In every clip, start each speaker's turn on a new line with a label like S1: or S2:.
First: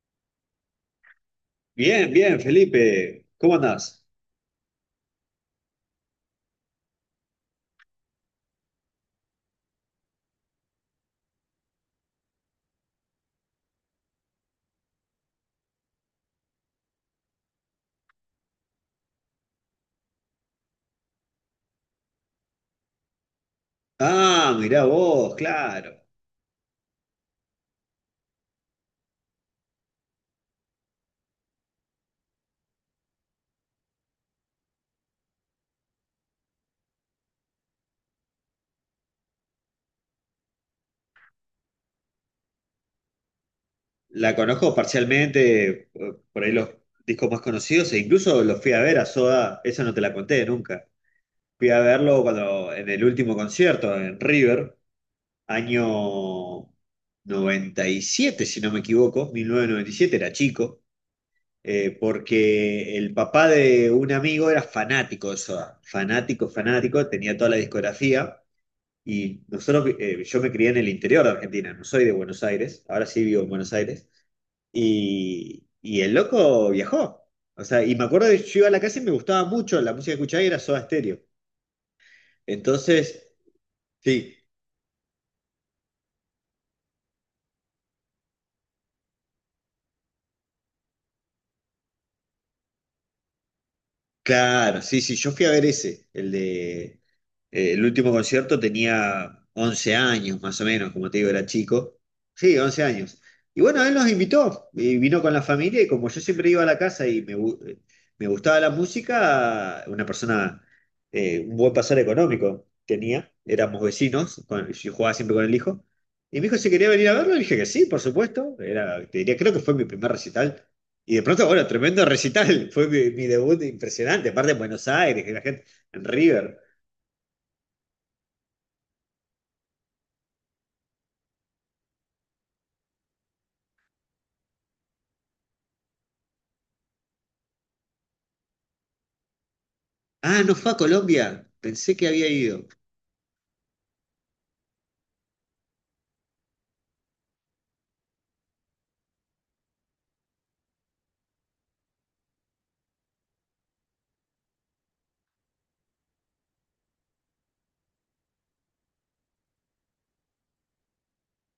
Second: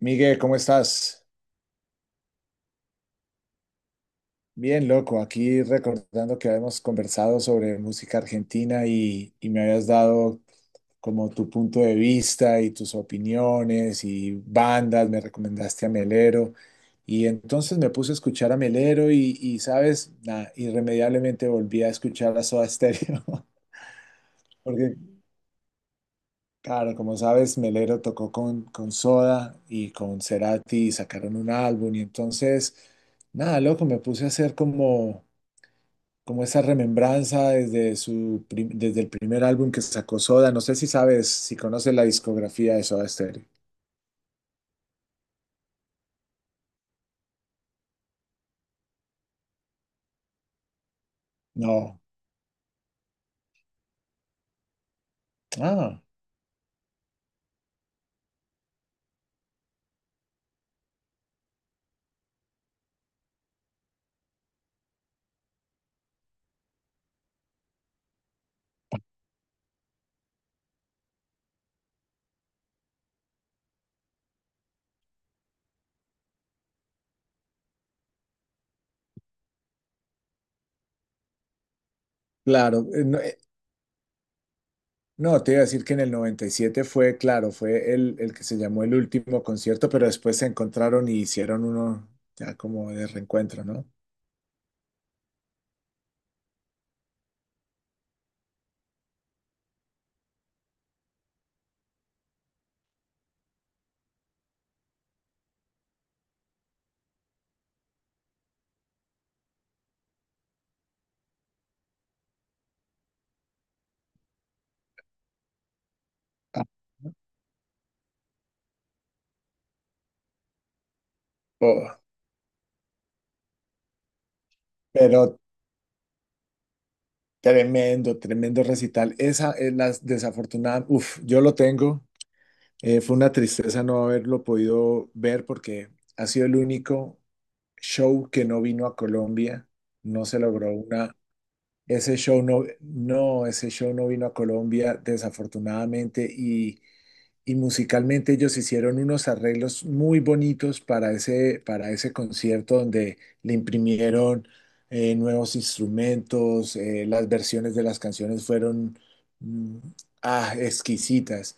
S1: Miguel, ¿cómo estás?
S2: Bien, bien, Felipe, ¿cómo andás?
S1: Bien, loco. Aquí recordando que habíamos conversado sobre música argentina y me habías dado como tu punto de vista y tus opiniones y bandas, me recomendaste a Melero. Y entonces me puse a escuchar a Melero ¿sabes? Nada, irremediablemente volví a escuchar a Soda Stereo.
S2: Ah, mirá
S1: Porque,
S2: vos, claro.
S1: claro, como sabes, Melero tocó con Soda y con Cerati y sacaron un álbum. Y entonces, nada, loco, me puse a hacer como esa remembranza desde desde el primer álbum que sacó Soda. No sé si sabes, si conoces la discografía de Soda Stereo.
S2: La conozco parcialmente, por ahí los discos más conocidos, e incluso los fui a ver a Soda, esa no te la conté nunca. Fui a
S1: No.
S2: verlo cuando, en el último concierto en River, año
S1: Ah,
S2: 97, si no me equivoco, 1997 era chico, porque el papá de un amigo era fanático de Soda, fanático, fanático, tenía toda la discografía. Y nosotros, yo me crié en el interior de Argentina, no soy de Buenos Aires, ahora sí vivo en Buenos Aires. Y el loco viajó. O sea, y me acuerdo que yo iba a la casa y me gustaba mucho, la música que escuchaba era Soda Stereo.
S1: claro. No,
S2: Entonces, sí,
S1: no, te iba a decir que en el 97 fue, claro, fue el que se llamó el último concierto, pero después se encontraron y hicieron uno ya como de reencuentro, ¿no?
S2: claro, sí, sí, yo fui a ver ese, el de. El último concierto tenía 11 años, más o menos, como te digo, era chico. Sí, 11 años. Y bueno, él nos invitó, y vino con la familia, y como yo siempre iba a la casa y me gustaba la música, una persona, un buen pasar económico tenía, éramos vecinos, yo jugaba siempre con el hijo, y mi hijo
S1: Ah,
S2: si quería venir a verlo, y dije que sí, por supuesto, era, te diría, creo que fue mi primer recital. Y de pronto, bueno,
S1: oh,
S2: tremendo recital, fue mi debut impresionante, aparte en Buenos Aires, que
S1: pero
S2: la gente en River.
S1: tremendo, tremendo recital. Esa es la desafortunada. Uf, yo lo tengo. Fue una tristeza no haberlo podido ver porque ha sido el único show que no vino a Colombia. No se
S2: Ah, no fue
S1: logró
S2: a
S1: una.
S2: Colombia. Pensé que
S1: Ese
S2: había
S1: show
S2: ido.
S1: no, ese show no vino a Colombia, desafortunadamente. Y musicalmente ellos hicieron unos arreglos muy bonitos para para ese concierto donde le imprimieron nuevos instrumentos. Eh, las versiones de las canciones fueron mm, exquisitas.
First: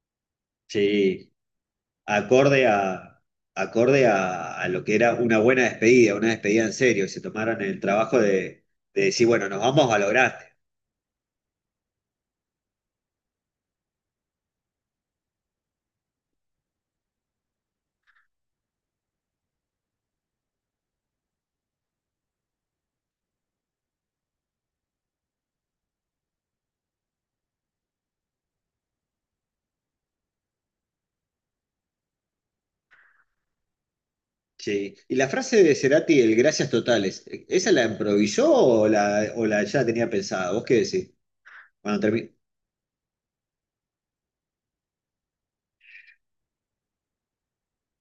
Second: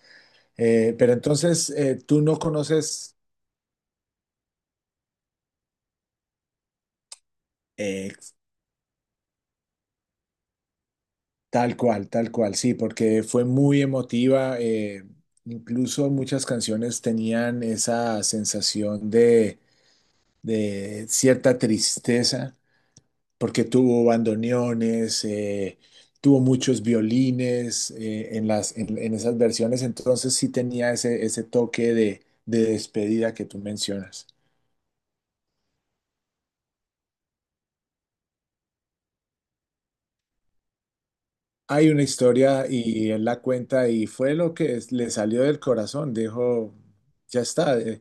S1: Pero
S2: Sí,
S1: entonces tú no
S2: acorde
S1: conoces
S2: a, acorde a lo que era una buena despedida, una despedida en serio. Se tomaron el
S1: eh,
S2: trabajo de decir, bueno, nos vamos a lo grande.
S1: tal cual, sí, porque fue muy emotiva. Eh, incluso muchas canciones tenían esa sensación de cierta tristeza, porque tuvo bandoneones, tuvo muchos violines en en esas versiones. Entonces sí tenía ese, ese toque de despedida que tú mencionas.
S2: Sí. Y la frase de Cerati, el gracias totales, ¿esa la improvisó o o la ya tenía pensada? ¿Vos qué decís?
S1: Hay una
S2: Cuando termi-.
S1: historia y él la cuenta y fue lo que le salió del corazón, dijo, ya está,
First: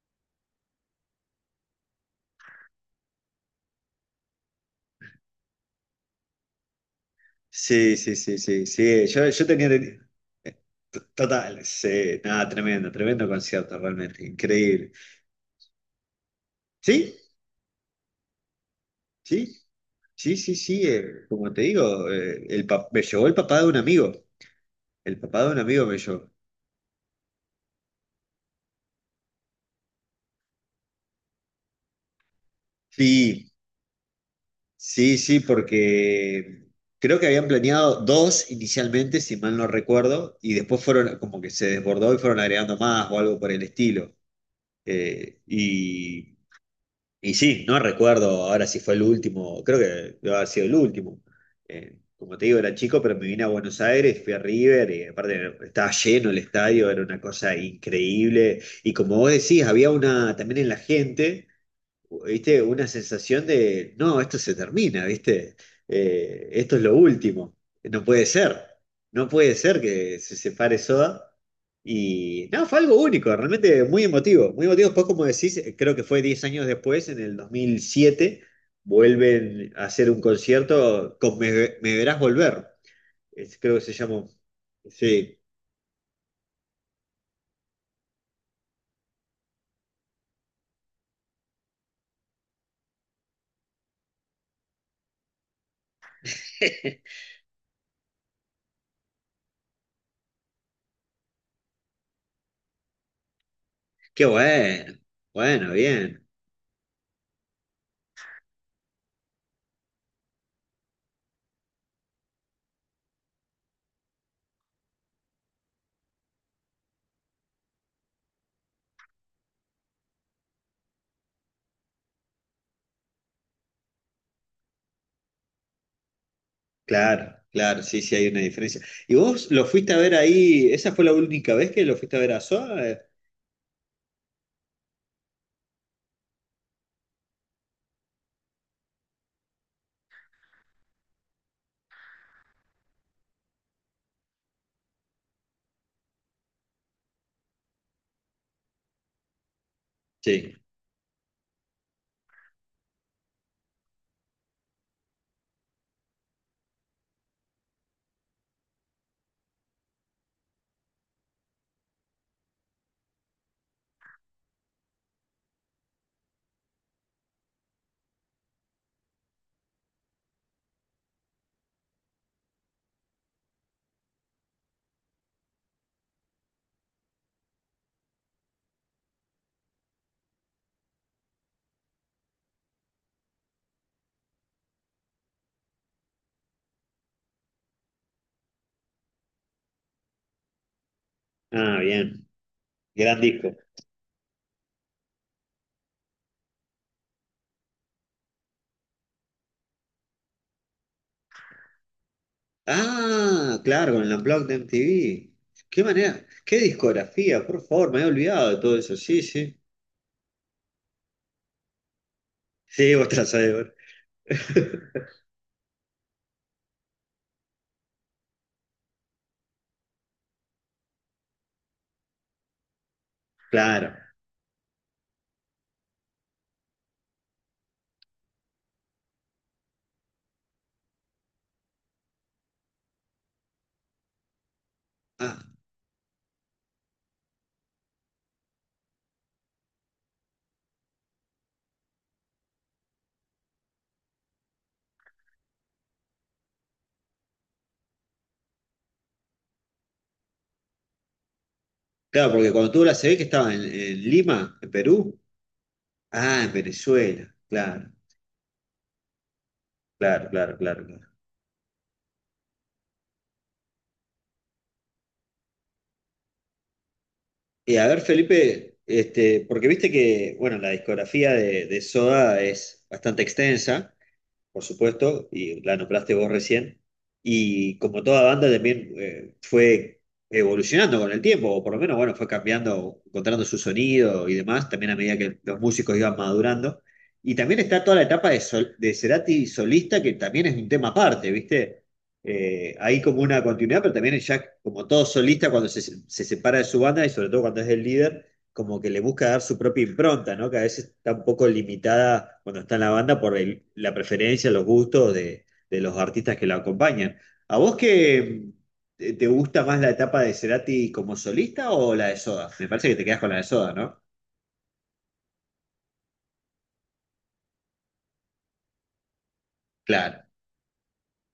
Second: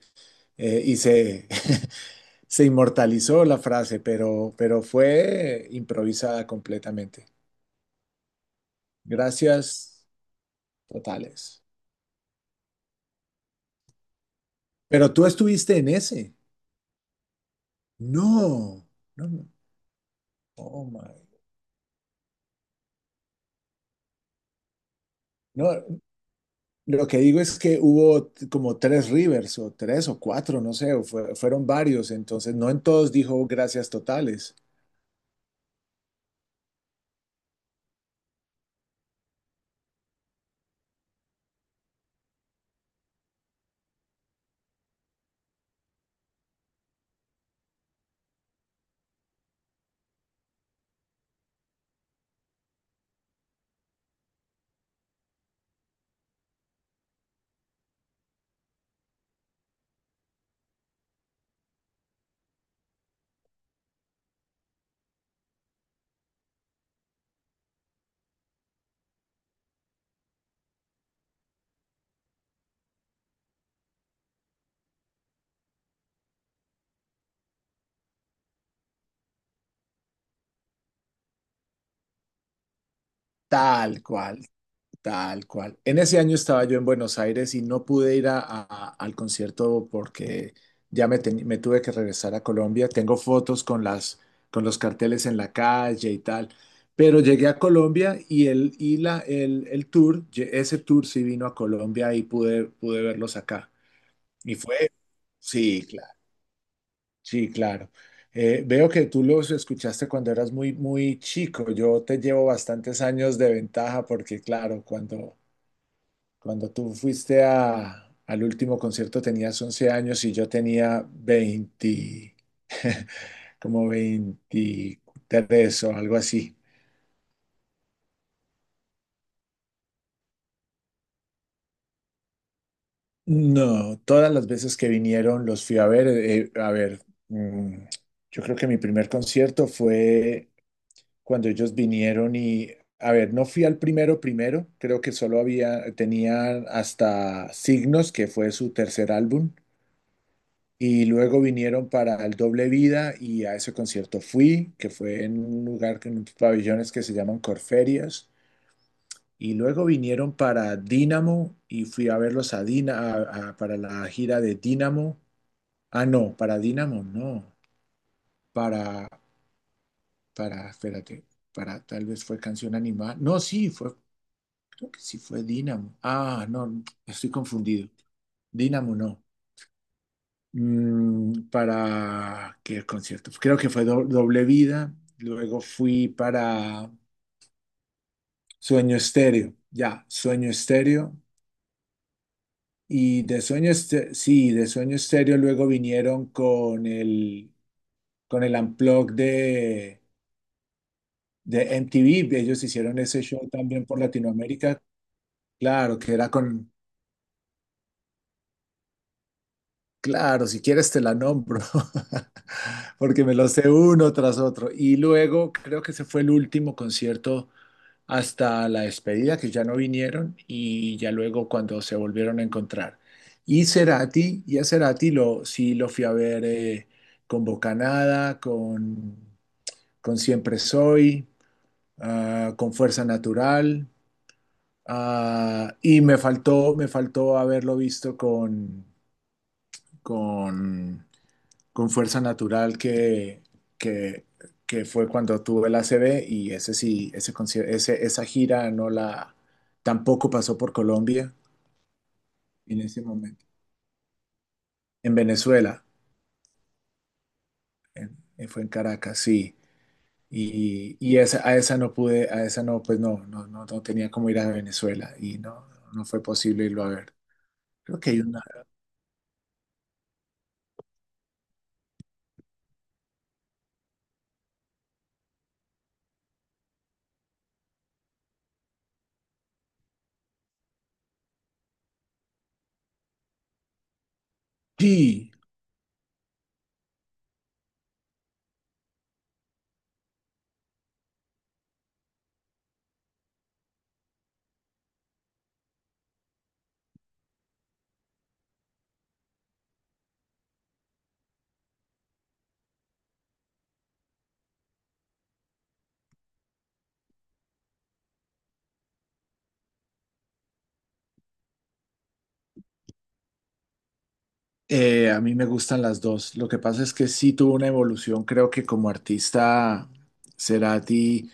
S1: y se, se inmortalizó la frase, pero fue improvisada completamente.
S2: Sí, sí, sí, sí, sí. Yo tenía.
S1: Gracias totales.
S2: Total, sí, nada, tremendo, tremendo concierto, realmente, increíble.
S1: Pero tú estuviste en ese.
S2: ¿Sí?
S1: No, no, no,
S2: ¿Sí? Sí, sí, sí,
S1: oh my.
S2: como te digo, me llevó el papá de un amigo, el papá de un
S1: No,
S2: amigo me llevó.
S1: lo que digo es que hubo como tres Rivers o tres o cuatro, no sé, fueron varios, entonces no en todos dijo
S2: Sí,
S1: gracias totales.
S2: sí, sí, porque creo que habían planeado dos inicialmente, si mal no recuerdo, y después fueron como que se desbordó y fueron agregando más o algo por el estilo. Eh, y Y sí, no recuerdo ahora si fue el último, creo que debe haber sido el último. Como te digo, era chico, pero me vine a Buenos Aires, fui a River, y aparte estaba lleno el estadio, era una cosa increíble. Y como vos decís, había una, también en la gente. ¿Viste? Una sensación de, no, esto se termina, ¿viste? Esto es lo último. No puede ser. No puede ser que se separe Soda. Y no, fue algo único, realmente muy emotivo. Muy emotivo. Después, como decís, creo que fue 10 años después, en el 2007 vuelven a hacer un concierto con Me Verás Volver. Creo que se
S1: Tal
S2: llamó.
S1: cual.
S2: Sí.
S1: Tal cual. En ese año estaba yo en Buenos Aires y no pude ir al concierto porque ya me tuve que regresar a Colombia. Tengo fotos con con los carteles en la calle y tal. Pero llegué a Colombia y el, y la, el tour, ese tour sí vino a Colombia y pude verlos acá.
S2: Qué
S1: Y fue,
S2: bueno. Bueno,
S1: sí, claro,
S2: bien.
S1: sí, claro. Veo que tú los escuchaste cuando eras muy, muy chico. Yo te llevo bastantes años de ventaja porque, claro, cuando... Cuando tú fuiste al último concierto tenías 11 años y yo tenía 20 como 23 o algo así.
S2: Claro, claro, sí, sí hay una diferencia. ¿Y vos lo fuiste a ver ahí? ¿Esa fue la única vez que lo fuiste a ver a SOA?
S1: No, todas las veces que vinieron los fui a ver. Eh, a ver, mm, yo creo que mi primer concierto fue cuando ellos vinieron y, a ver, no fui al primero primero, creo que solo había, tenían hasta Signos, que fue su tercer álbum.
S2: Sí.
S1: Y luego vinieron para el Doble Vida y a ese concierto fui, que fue en un lugar, en unos pabellones que se llaman Corferias. Y luego vinieron para Dínamo y fui a verlos a para la gira de Dínamo. Ah, no, para Dínamo no. Para, para, espérate, para tal vez fue Canción Animal. No, sí, fue, creo que sí fue Dínamo. Ah, no, estoy confundido. Dínamo no. Para qué concierto. Creo que fue Doble Vida. Luego fui para Sueño Estéreo. Ya, Sueño Estéreo.
S2: Ah, bien. Gran
S1: Y de
S2: disco.
S1: Sueño Estéreo, sí, de Sueño Estéreo luego vinieron con el Unplugged de MTV. Ellos hicieron ese show
S2: Ah,
S1: también
S2: claro,
S1: por
S2: con el Unplugged de
S1: Latinoamérica.
S2: MTV. Qué
S1: Claro, que
S2: manera,
S1: era
S2: qué
S1: con,
S2: discografía, por favor, me había olvidado de todo eso. Sí, sí.
S1: claro, si quieres te la nombro,
S2: Sí, vos te
S1: porque
S2: la
S1: me lo
S2: sabés,
S1: sé
S2: bro.
S1: uno tras otro. Y luego creo que ese fue el último concierto hasta la despedida, que ya no vinieron, y ya luego cuando se volvieron a encontrar. Y
S2: Claro.
S1: Cerati, y a Cerati sí lo fui a ver con Bocanada, con Siempre Soy, ah, con Fuerza Natural,
S2: Ah,
S1: ah, y me faltó haberlo visto con, con con Fuerza Natural que, que fue cuando tuve la A C B y ese sí, esa gira no la, tampoco pasó por Colombia
S2: claro, porque cuando
S1: en
S2: tú la
S1: ese
S2: se ve que
S1: momento.
S2: estaba en, Lima, en
S1: En
S2: Perú.
S1: Venezuela,
S2: Ah, en Venezuela. Claro,
S1: fue en Caracas, sí.
S2: claro, claro, claro. Claro.
S1: Y esa, a esa no pude, a esa no, pues no, no, no, no tenía como ir a Venezuela y no, no fue posible irlo a ver.
S2: Y a
S1: Creo
S2: ver,
S1: que hay una.
S2: Felipe, este, porque viste que, bueno, la discografía de Soda es bastante extensa por supuesto, y la nombraste vos recién. Y como toda banda también fue evolucionando con el tiempo, o por lo menos, bueno, fue cambiando, encontrando su sonido y demás, también a medida
S1: Sí,
S2: que los músicos iban madurando. Y también está toda la etapa de, de Cerati solista, que también es un tema aparte, ¿viste? Hay como una continuidad, pero también ya, como todo solista, cuando se separa de su banda y sobre todo cuando es el líder como que le busca dar su propia impronta, ¿no? Que a veces está un poco limitada cuando está en la banda por la preferencia, los gustos de los artistas que la acompañan. ¿A vos qué te gusta más la etapa de Cerati como solista o la de Soda? Me parece que te quedas con la de Soda, ¿no?
S1: eh, a mí me gustan las dos. Lo que pasa es que sí tuvo una evolución. Creo que como artista,
S2: Claro,
S1: Cerati.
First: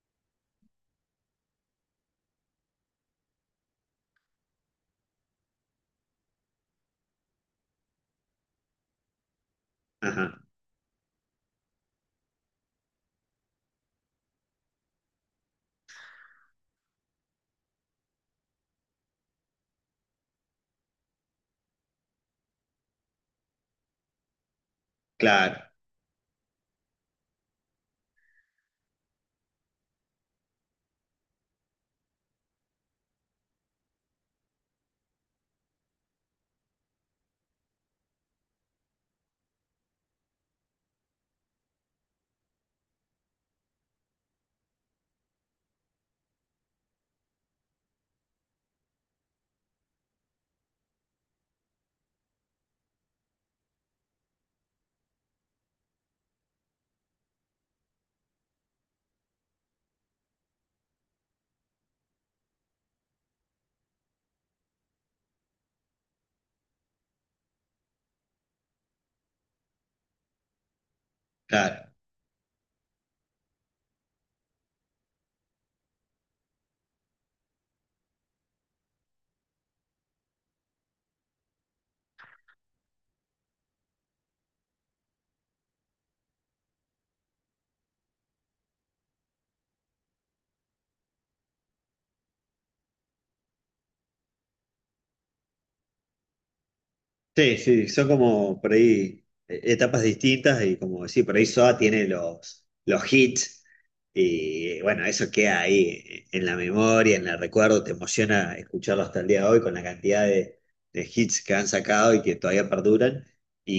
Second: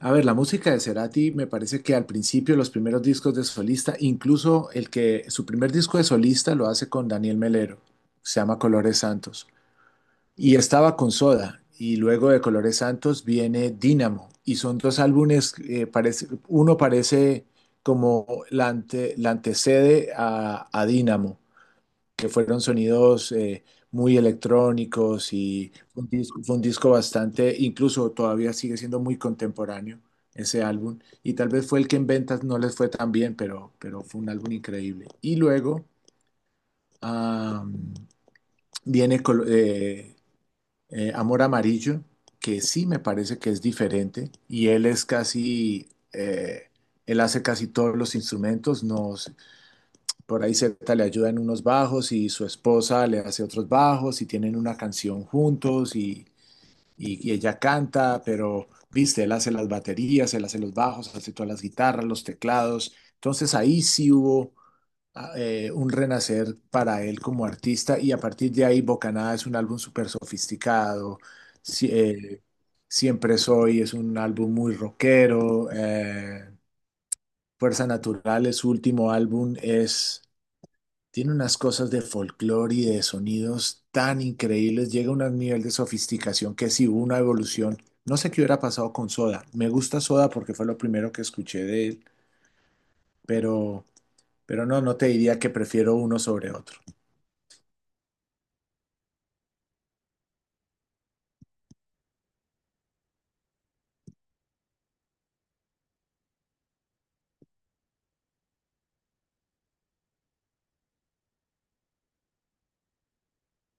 S1: A ver, la música de Cerati me parece que al principio, los primeros discos de solista, incluso el que su primer disco de solista lo hace con Daniel Melero, se llama Colores Santos.
S2: ajá,
S1: Y estaba con Soda. Y luego de Colores Santos viene Dínamo. Y son dos álbumes, parece, uno parece como la antecede a Dínamo que fueron sonidos muy electrónicos
S2: claro,
S1: y fue un disco bastante, incluso todavía sigue siendo muy contemporáneo ese álbum. Y tal vez fue el que en ventas no les fue tan bien, pero fue un álbum increíble. Y luego ah, viene Amor Amarillo, que sí me parece que es diferente y él es casi... él hace casi todos los instrumentos, no, por ahí Z le ayuda en unos bajos y su esposa le hace otros bajos y tienen una canción juntos y, y ella canta, pero, viste, él hace las baterías, él hace los bajos, hace todas las guitarras, los teclados. Entonces ahí sí hubo un renacer para él como artista y a partir de ahí Bocanada es un álbum súper sofisticado.
S2: claro.
S1: Sí, Siempre Soy es un álbum muy rockero. Eh, Fuerza Natural su último álbum es tiene unas cosas de folclore y de sonidos tan increíbles, llega a un nivel de sofisticación que sí hubo una evolución. No sé qué hubiera pasado con Soda. Me gusta Soda porque fue lo primero que escuché de él, pero, pero no, no te diría que prefiero uno sobre otro.
S2: Sí, sí, son como por ahí etapas distintas y como decir, por ahí SOA tiene los hits y bueno, eso queda ahí en la memoria, en el recuerdo, te emociona escucharlo hasta el día de hoy con la cantidad de hits que han sacado y que todavía perduran.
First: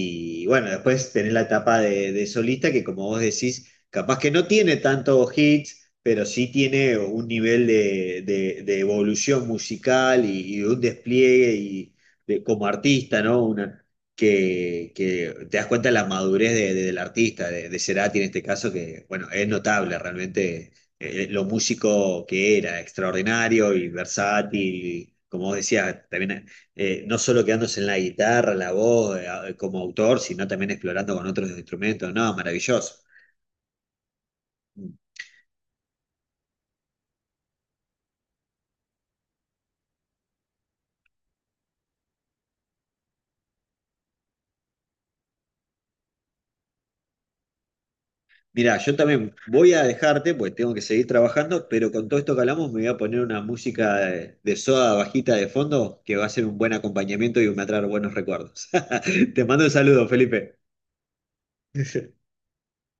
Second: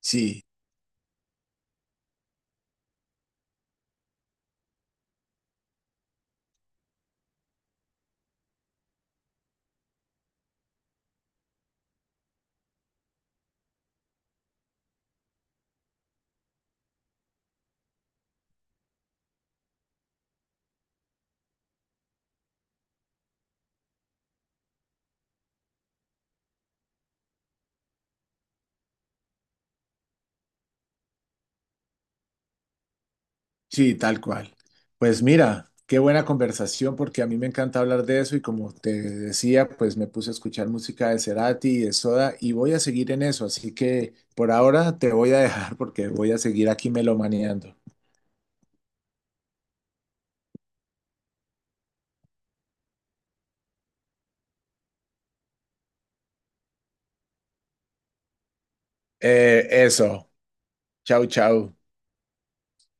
S1: Sí,
S2: bueno, después tenés la etapa de solista que como vos decís, capaz que no tiene tantos hits, pero sí tiene un nivel de evolución musical y un despliegue como artista, ¿no? Una, que te das cuenta de la madurez del artista, de Cerati en este caso, que, bueno, es notable realmente lo músico que era, extraordinario y versátil, como vos decías, también no solo quedándose en la guitarra, la voz, como autor, sino también explorando con otros instrumentos, no, maravilloso.
S1: sí, tal cual. Pues mira, qué buena conversación porque a mí me encanta hablar de eso y como te decía, pues me puse a escuchar música de Cerati y de Soda y voy a seguir en eso, así que por ahora te voy a dejar porque voy a seguir aquí melomaneando.
S2: Mirá, yo también voy a dejarte, pues tengo que seguir trabajando, pero con todo esto que hablamos me voy a poner una música de Soda bajita de fondo que va a ser un buen acompañamiento y me va a traer buenos recuerdos. Te mando un saludo,
S1: Eso,
S2: Felipe.
S1: chau, chau.